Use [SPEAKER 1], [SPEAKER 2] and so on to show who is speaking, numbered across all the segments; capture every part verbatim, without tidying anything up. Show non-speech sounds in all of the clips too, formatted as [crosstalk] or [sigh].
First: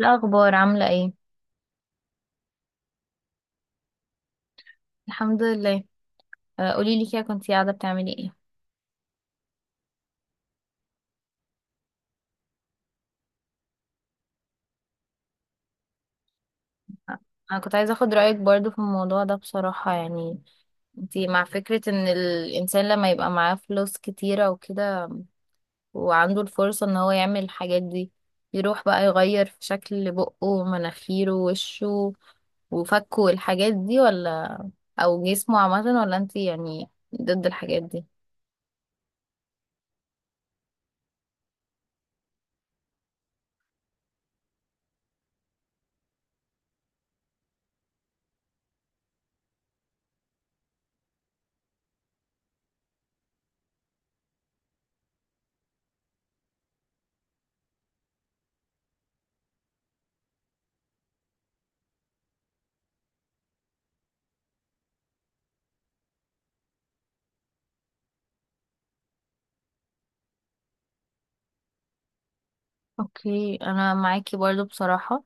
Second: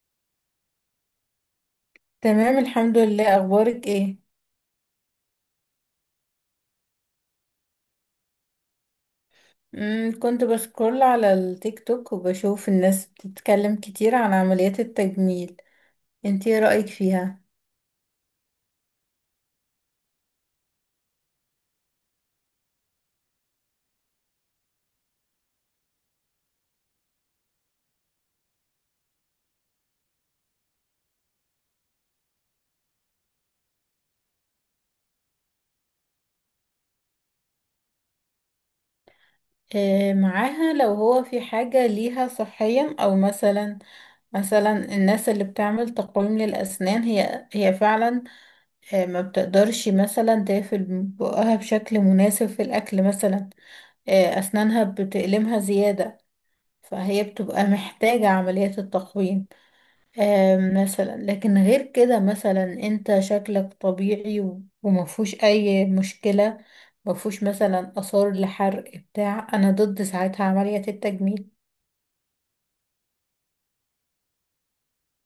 [SPEAKER 1] الأخبار عاملة ايه؟
[SPEAKER 2] تمام الحمد لله، اخبارك ايه؟
[SPEAKER 1] الحمد لله. آه، قوليلي كده كنتي قاعدة بتعملي ايه؟
[SPEAKER 2] امم كنت بسكرول على التيك توك وبشوف الناس بتتكلم كتير عن عمليات التجميل. انتي ايه رأيك
[SPEAKER 1] آه،
[SPEAKER 2] فيها؟
[SPEAKER 1] أنا كنت عايزة أخد رأيك برضو في الموضوع ده بصراحة. يعني انتي مع فكرة ان الإنسان لما يبقى معاه فلوس كتيرة وكده، وعنده الفرصة ان هو يعمل الحاجات دي، يروح بقى يغير في شكل بقه ومناخيره ووشه وفكه والحاجات دي، ولا أو جسمه عامة، ولا انتي يعني ضد الحاجات دي؟
[SPEAKER 2] إيه معاها لو هو في حاجة ليها صحيا، او مثلا مثلا الناس اللي بتعمل تقويم للأسنان هي هي فعلا، آه، ما بتقدرش مثلا تقفل بقها بشكل مناسب في الأكل مثلا، آه، أسنانها بتألمها زيادة، فهي بتبقى محتاجة عملية التقويم. آم، مثلا لكن غير كده مثلا انت شكلك طبيعي و- ومفهوش اي مشكلة، مفهوش مثلا اثار لحرق بتاع، انا ضد ساعتها عملية التجميل.
[SPEAKER 1] اوكي، انا معاكي برضو بصراحة.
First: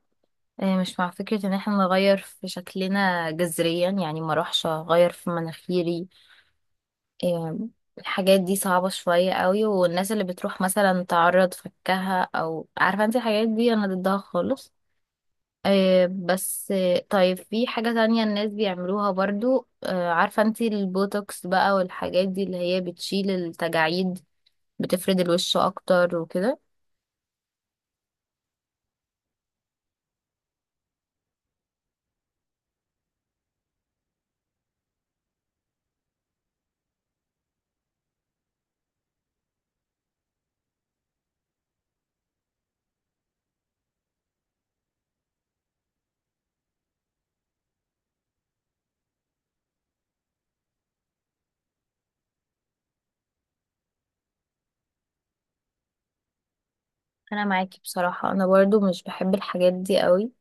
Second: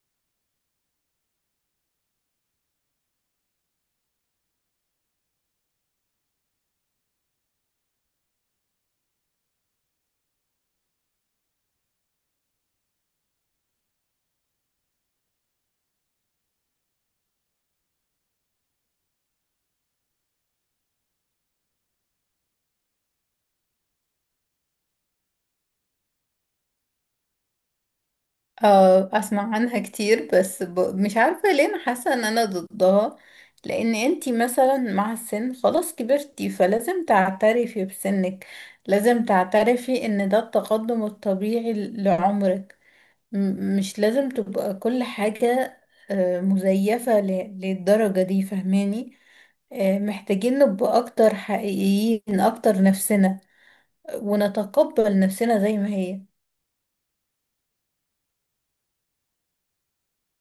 [SPEAKER 1] آه، مش مع فكرة ان احنا نغير في شكلنا جذريا، يعني ما اروحش اغير في مناخيري. آه، الحاجات دي صعبة شوية قوي، والناس اللي بتروح مثلا تعرض فكها او عارفة انت الحاجات دي انا ضدها خالص. آه، بس آه، طيب في حاجة تانية الناس بيعملوها برضو، آه، عارفة انت البوتوكس بقى والحاجات دي اللي هي بتشيل التجاعيد، بتفرد الوش اكتر وكده.
[SPEAKER 2] اه اسمع عنها كتير بس ب... مش عارفة ليه انا حاسة ان انا ضدها. لان انتي مثلا مع السن خلاص كبرتي، فلازم تعترفي بسنك، لازم تعترفي ان ده التقدم الطبيعي ل- لعمرك. م- مش لازم تبقى كل حاجة آه، مزيفة ل- للدرجة دي، فهماني؟ آه، محتاجين نبقى أكتر حقيقيين، أكتر نفسنا، ونتقبل نفسنا زي ما هي.
[SPEAKER 1] انا معاكي بصراحة، انا برضو مش بحب الحاجات دي قوي.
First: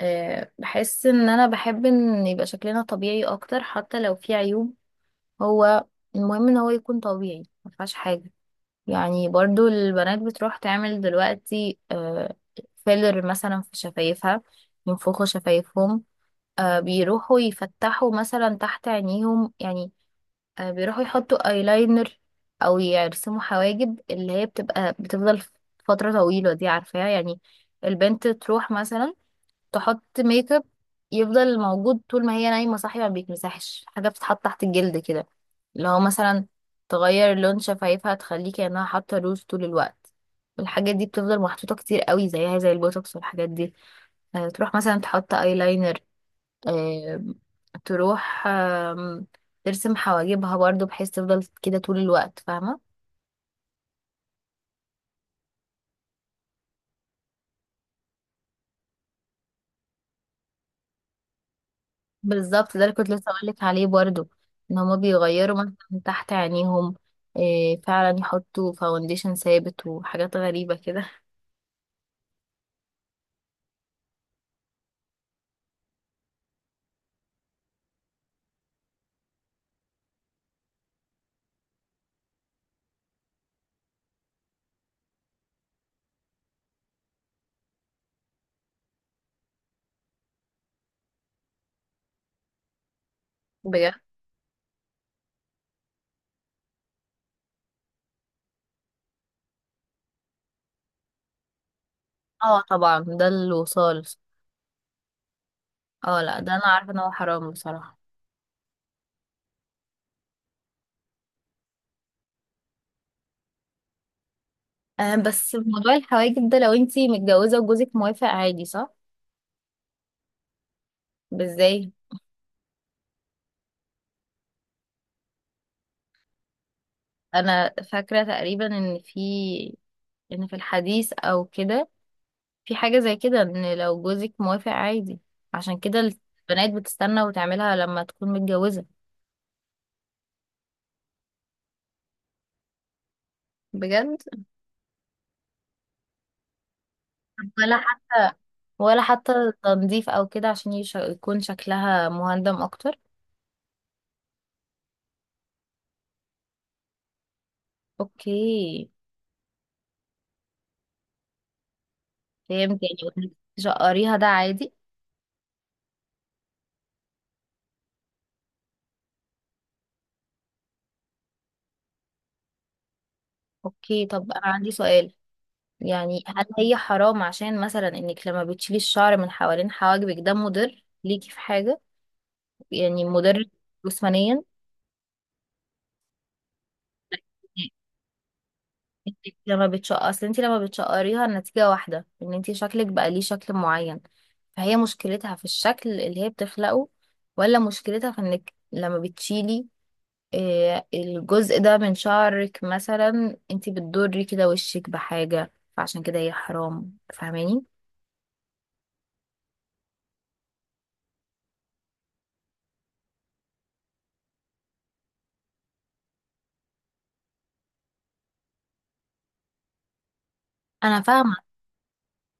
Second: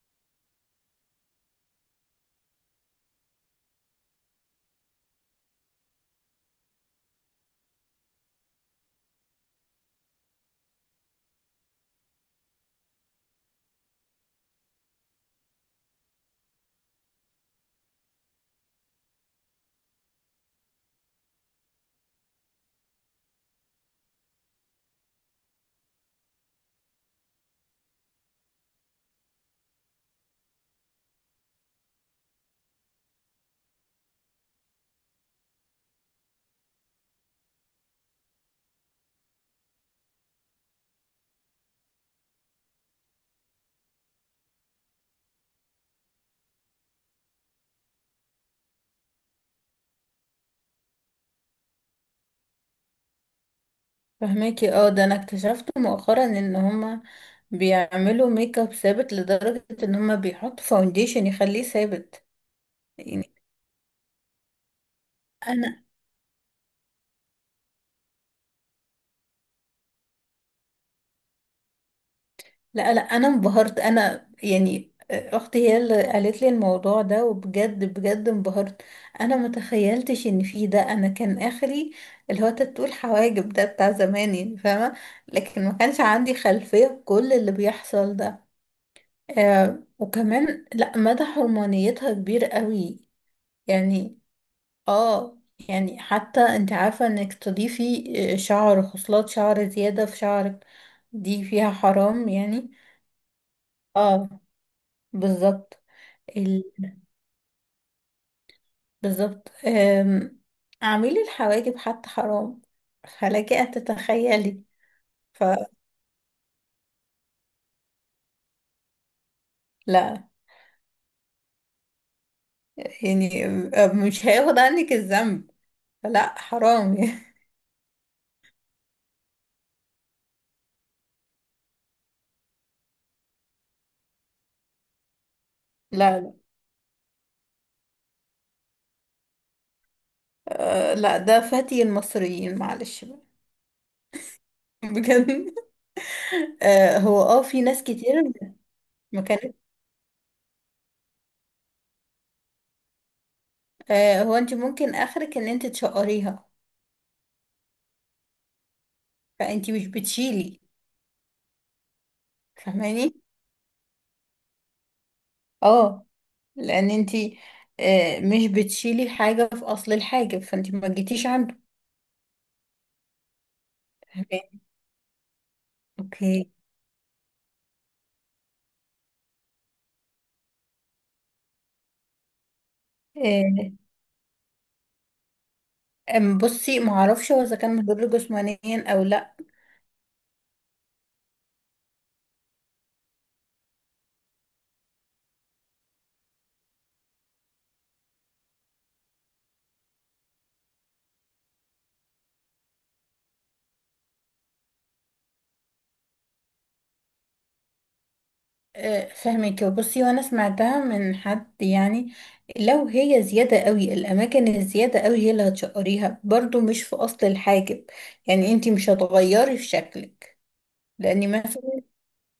[SPEAKER 1] آه، بحس ان انا بحب ان يبقى شكلنا طبيعي اكتر حتى لو في عيوب. هو المهم ان هو يكون طبيعي، ما فيهاش حاجه. يعني برضو البنات بتروح تعمل دلوقتي آه، فيلر مثلا في شفايفها، ينفخوا شفايفهم. آه، بيروحوا يفتحوا مثلا تحت عينيهم، يعني آه، بيروحوا يحطوا ايلاينر، او يرسموا حواجب اللي هي بتبقى بتفضل فتره طويله، دي عارفاها يعني. البنت تروح مثلا تحط ميك اب يفضل موجود طول ما هي نايمة صاحية، ما بيتمسحش. حاجة بتتحط تحت الجلد كده، اللي هو مثلا تغير لون شفايفها تخليه كأنها حاطة روج طول الوقت. والحاجات دي بتفضل محطوطة كتير قوي، زيها زي البوتوكس والحاجات دي. آه، تروح مثلا تحط ايلاينر، آه، تروح آم، ترسم حواجبها برضو بحيث تفضل كده طول الوقت، فاهمة.
[SPEAKER 2] فهماكي. اه ده أنا اكتشفت مؤخرا إن هما بيعملوا ميك اب ثابت لدرجة إن هما بيحطوا فاونديشن يخليه ثابت.
[SPEAKER 1] بالظبط، ده اللي كنت لسه
[SPEAKER 2] يعني
[SPEAKER 1] اقولك عليه برضو، ان هما بيغيروا مثلا
[SPEAKER 2] أنا،
[SPEAKER 1] تحت عينيهم. إيه فعلا، يحطوا فاونديشن ثابت وحاجات غريبة كده.
[SPEAKER 2] لا لا انا انبهرت، انا يعني آه، اختي هي اللي قالت لي الموضوع ده، وبجد بجد انبهرت. انا ما تخيلتش ان في ده، انا كان اخري اللي هو تاتو الحواجب ده بتاع زمان، يعني فاهمه. لكن ما كانش عندي خلفيه بكل اللي بيحصل ده. آه، وكمان لا مدى حرمانيتها كبير قوي
[SPEAKER 1] بجد.
[SPEAKER 2] يعني. اه، يعني حتى انت عارفه انك تضيفي آه، شعر، خصلات شعر زياده في شعرك، دي فيها حرام
[SPEAKER 1] اه
[SPEAKER 2] يعني.
[SPEAKER 1] طبعا، ده الوصال.
[SPEAKER 2] اه، بالظبط.
[SPEAKER 1] اه، لا، ده انا
[SPEAKER 2] ال...
[SPEAKER 1] عارفة ان هو حرام بصراحة.
[SPEAKER 2] بالظبط. أم... اعملي الحواجب حتى حرام، فلك أن تتخيلي.
[SPEAKER 1] آه بس
[SPEAKER 2] فلا،
[SPEAKER 1] موضوع الحواجب ده، لو انتي متجوزة وجوزك موافق عادي، صح؟ ازاي؟
[SPEAKER 2] يعني مش هياخد عنك الذنب، فلا حرام [laughs] يعني.
[SPEAKER 1] انا فاكرة تقريبا ان في ان في الحديث او كده، في حاجة زي كده ان لو جوزك موافق عادي، عشان كده
[SPEAKER 2] لا لا.
[SPEAKER 1] البنات بتستنى وتعملها لما تكون متجوزة.
[SPEAKER 2] أه لا ده فتي المصريين، معلش بقى.
[SPEAKER 1] بجد.
[SPEAKER 2] [laughs] بجد. أه هو اه في
[SPEAKER 1] ولا
[SPEAKER 2] ناس كتير
[SPEAKER 1] حتى ولا
[SPEAKER 2] ما
[SPEAKER 1] حتى
[SPEAKER 2] كانت.
[SPEAKER 1] تنظيف او كده، عشان يش- يكون شكلها مهندم اكتر.
[SPEAKER 2] أه هو انت ممكن اخرك ان انت تشقريها،
[SPEAKER 1] اوكي.
[SPEAKER 2] فانت مش بتشيلي،
[SPEAKER 1] فهمت، يعني
[SPEAKER 2] فاهماني؟
[SPEAKER 1] وإنك تشقريها ده عادي.
[SPEAKER 2] اه لان انتي آه، مش بتشيلي حاجة في اصل الحاجة، فانتي ما جيتيش عنده.
[SPEAKER 1] اوكي، طب انا
[SPEAKER 2] فهماني؟
[SPEAKER 1] عندي سؤال. يعني هل
[SPEAKER 2] اوكي.
[SPEAKER 1] هي حرام عشان مثلا انك لما بتشيلي الشعر من حوالين حواجبك ده مضر ليكي في حاجة، يعني مضر
[SPEAKER 2] آه،
[SPEAKER 1] جسمانيا؟
[SPEAKER 2] أم بصي ما اعرفش هو اذا كان مضر جسمانيا او
[SPEAKER 1] انت
[SPEAKER 2] لا.
[SPEAKER 1] لما بتشقر، اصل انت لما بتشقريها النتيجة واحدة، ان انت شكلك بقى ليه شكل معين. فهي مشكلتها في الشكل اللي هي بتخلقه، ولا مشكلتها في انك لما بتشيلي آه، الجزء ده من شعرك مثلا، انت بتضري كده وشك بحاجة، فعشان كده هي حرام، فاهماني؟
[SPEAKER 2] آه، فهمك. بصي وانا سمعتها من حد يعني، لو هي زيادة قوي الاماكن الزيادة قوي هي اللي هتشقريها، برضو مش في اصل الحاجب. يعني انتي مش هتغيري في شكلك.
[SPEAKER 1] انا
[SPEAKER 2] لاني
[SPEAKER 1] فاهمة.
[SPEAKER 2] مثلا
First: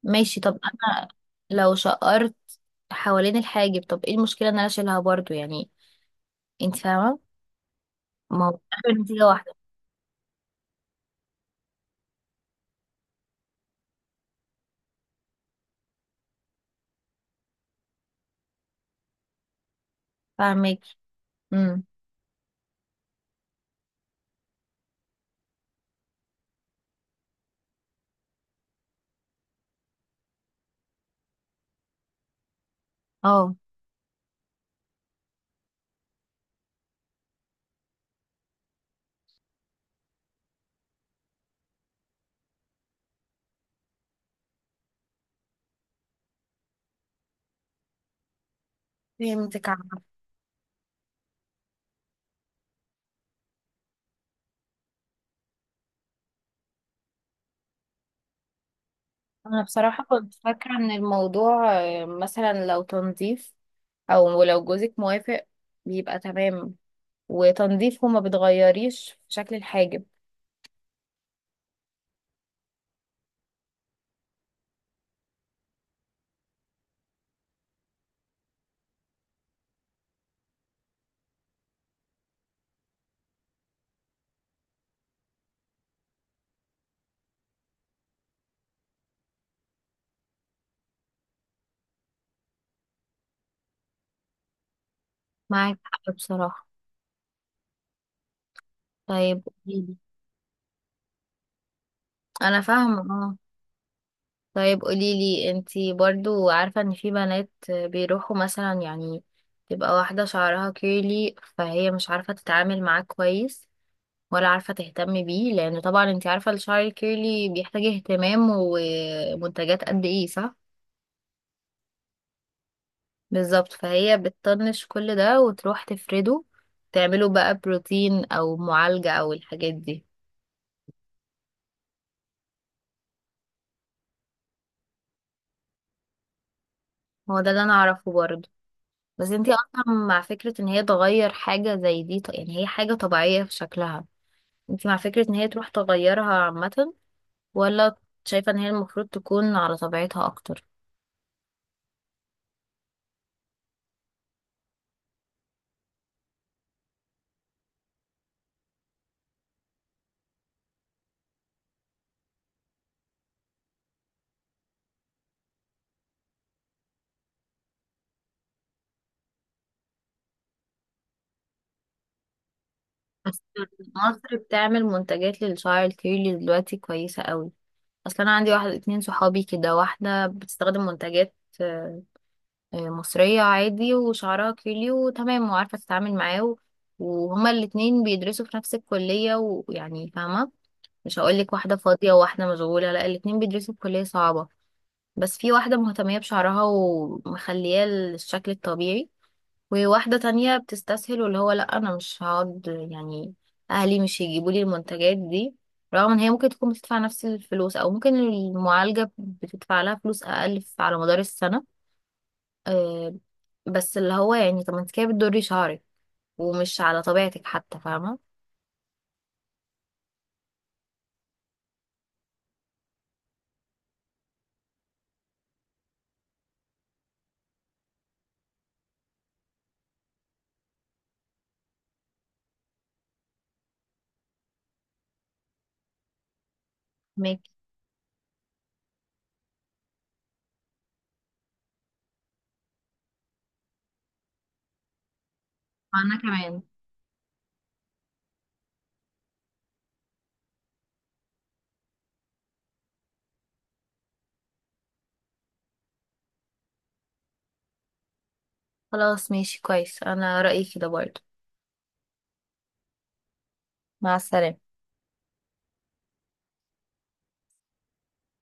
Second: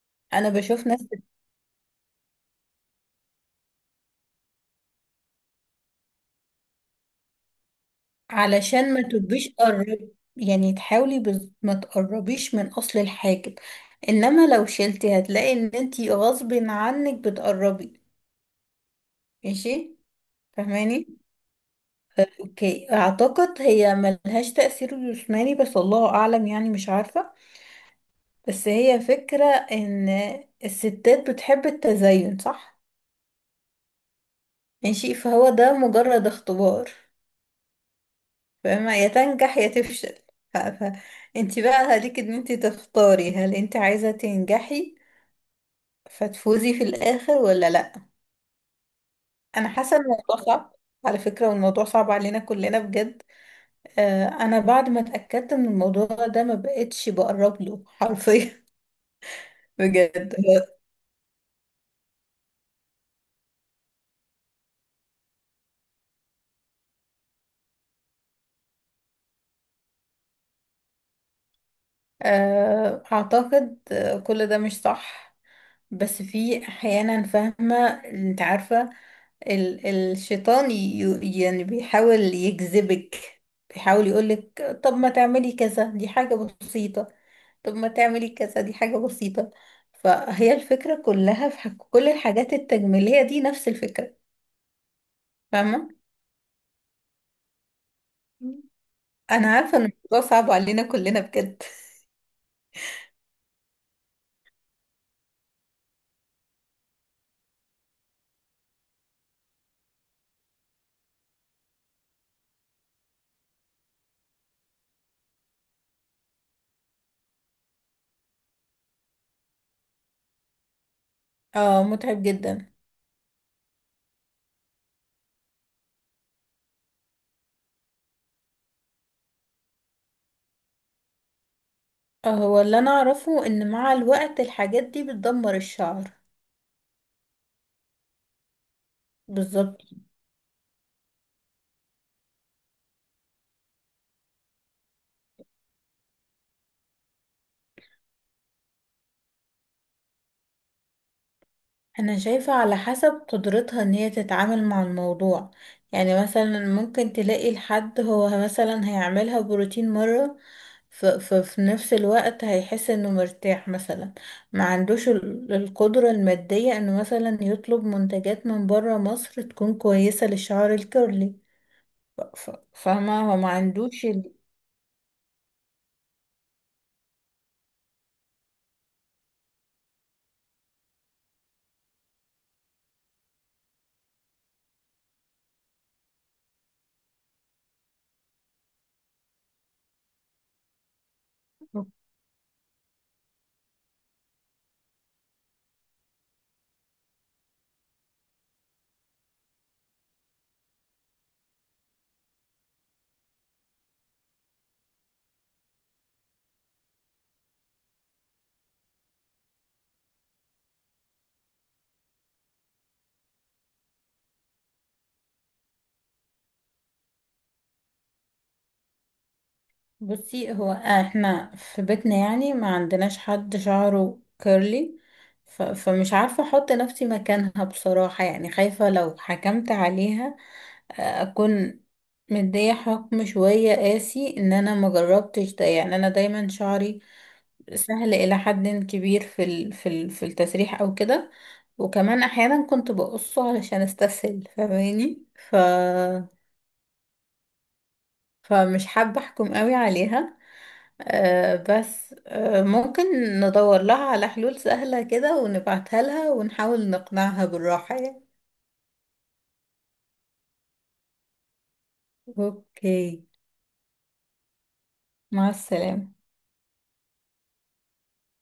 [SPEAKER 1] ماشي،
[SPEAKER 2] انا
[SPEAKER 1] طب
[SPEAKER 2] بشوف ناس.
[SPEAKER 1] انا لو شقرت حوالين الحاجب، طب ايه المشكلة ان انا اشيلها برضو يعني؟ انت فاهمة، ما هو
[SPEAKER 2] علشان ما
[SPEAKER 1] النتيجة واحدة.
[SPEAKER 2] تبقيش قرب، يعني تحاولي بز... ما تقربيش من اصل الحاجب، انما لو شلتي هتلاقي ان انتي غصب عنك بتقربي. ماشي.
[SPEAKER 1] فاهمك.
[SPEAKER 2] فهماني.
[SPEAKER 1] امم.
[SPEAKER 2] اوكي اعتقد هي ملهاش تأثير جسماني، بس الله اعلم يعني مش عارفة. بس هي فكرة ان الستات بتحب التزين، صح؟
[SPEAKER 1] اه،
[SPEAKER 2] ماشي، فهو ده مجرد اختبار، فاهمة، يا تنجح يا تفشل. ف... ف... انت بقى عليك ان انت تختاري، هل انت عايزة تنجحي فتفوزي في الاخر ولا لا.
[SPEAKER 1] فهمتك
[SPEAKER 2] انا حاسة ان
[SPEAKER 1] عامة.
[SPEAKER 2] الموضوع صعب على فكرة، والموضوع صعب علينا كلنا بجد. آه، انا بعد ما اتأكدت من الموضوع ده ما بقتش بقرب له حرفيا.
[SPEAKER 1] انا
[SPEAKER 2] [laughs]
[SPEAKER 1] بصراحة
[SPEAKER 2] بجد.
[SPEAKER 1] كنت فاكرة ان الموضوع آه، مثلا لو تنظيف، او لو جوزك موافق، بيبقى تمام. وتنظيف هما بتغيريش في شكل الحاجب.
[SPEAKER 2] آه اعتقد آه، كل ده مش صح. بس في احيانا، فاهمة؟ انت عارفة ال- الشيطان ي- يعني بيحاول يجذبك، بيحاول يقولك طب ما تعملي كذا دي حاجة بسيطة، طب ما تعملي كذا دي حاجة بسيطة. فهي الفكرة كلها في حك- كل الحاجات التجميلية دي نفس الفكرة.
[SPEAKER 1] معاك
[SPEAKER 2] فاهمة؟
[SPEAKER 1] حق بصراحة. طيب
[SPEAKER 2] أنا عارفة إن
[SPEAKER 1] قوليلي.
[SPEAKER 2] الموضوع صعب علينا كلنا بجد.
[SPEAKER 1] انا فاهمة، اه. طيب قوليلي انتي برضو، عارفة ان في بنات بيروحوا مثلا، يعني تبقى واحدة شعرها كيرلي فهي مش عارفة تتعامل معاه كويس، ولا عارفة تهتمي بيه، لأن طبعا انت عارفة الشعر الكيرلي بيحتاج اهتمام ومنتجات قد ايه، صح؟
[SPEAKER 2] اه متعب جدا.
[SPEAKER 1] بالظبط. فهي بتطنش كل ده وتروح تفرده، تعمله بقى بروتين أو معالجة أو الحاجات دي.
[SPEAKER 2] آه، هو اللي أنا أعرفه إن مع الوقت الحاجات دي بتدمر الشعر.
[SPEAKER 1] هو ده اللي أنا أعرفه برضه. بس انت
[SPEAKER 2] بالظبط.
[SPEAKER 1] أصلا مع فكرة ان هي تغير حاجة زي دي، ط- يعني هي حاجة طبيعية في شكلها؟ انت مع فكرة ان هي تروح تغيرها عامة، ولا شايفة ان هي المفروض تكون على طبيعتها أكتر؟
[SPEAKER 2] انا شايفة على حسب قدرتها ان هي تتعامل مع الموضوع. يعني مثلا ممكن تلاقي الحد هو مثلا هيعملها بروتين مرة، ففي نفس الوقت هيحس انه مرتاح مثلا، ما عندوش ال- القدرة المادية انه مثلا يطلب منتجات من برا مصر تكون كويسة للشعر الكيرلي. ف- ف- فاهمة، هو
[SPEAKER 1] بس
[SPEAKER 2] ما عندوش ال-.
[SPEAKER 1] مصر بتعمل منتجات للشعر الكيرلي دلوقتي كويسة قوي. اصل انا عندي واحد اتنين صحابي كده، واحدة بتستخدم منتجات آه، آه، مصرية عادي، وشعرها كيرلي وتمام وعارفة تتعامل معاه، و- وهما الاتنين بيدرسوا في نفس الكلية، ويعني فاهمة، مش هقولك واحدة فاضية وواحدة مشغولة، لا الاتنين بيدرسوا في كلية صعبة. بس في واحدة مهتمية بشعرها ومخلياه الشكل الطبيعي، وواحدة تانية بتستسهل، واللي هو لأ، أنا مش هقعد يعني، أهلي مش هيجيبوا لي المنتجات دي، رغم إن هي ممكن تكون بتدفع نفس الفلوس، أو ممكن المعالجة بتدفع لها فلوس أقل ف- على مدار السنة. أه، بس اللي هو يعني، طب ما انت كده بتضري شعرك، ومش على طبيعتك حتى، فاهمة.
[SPEAKER 2] بصي هو احنا في بيتنا يعني ما عندناش حد شعره كيرلي. ف... فمش عارفة احط نفسي مكانها بصراحة، يعني خايفة لو حكمت عليها آه، اكون مدية حكم شوية قاسي، ان انا ما جربتش ده. يعني انا دايما شعري
[SPEAKER 1] ماكي.
[SPEAKER 2] سهل الى حد كبير في ال... في ال... في التسريح او كده، وكمان احيانا كنت بقصه علشان استسهل، فاهماني؟ ف...
[SPEAKER 1] أنا كمان.
[SPEAKER 2] فمش حابة احكم قوي عليها. آه بس آه ممكن ندور لها على حلول سهلة كده ونبعتها لها ونحاول نقنعها بالراحة يعني.
[SPEAKER 1] خلاص، ماشي كويس، أنا رأيي كده برضه.
[SPEAKER 2] اوكي.
[SPEAKER 1] مع السلامة.
[SPEAKER 2] مع السلامة.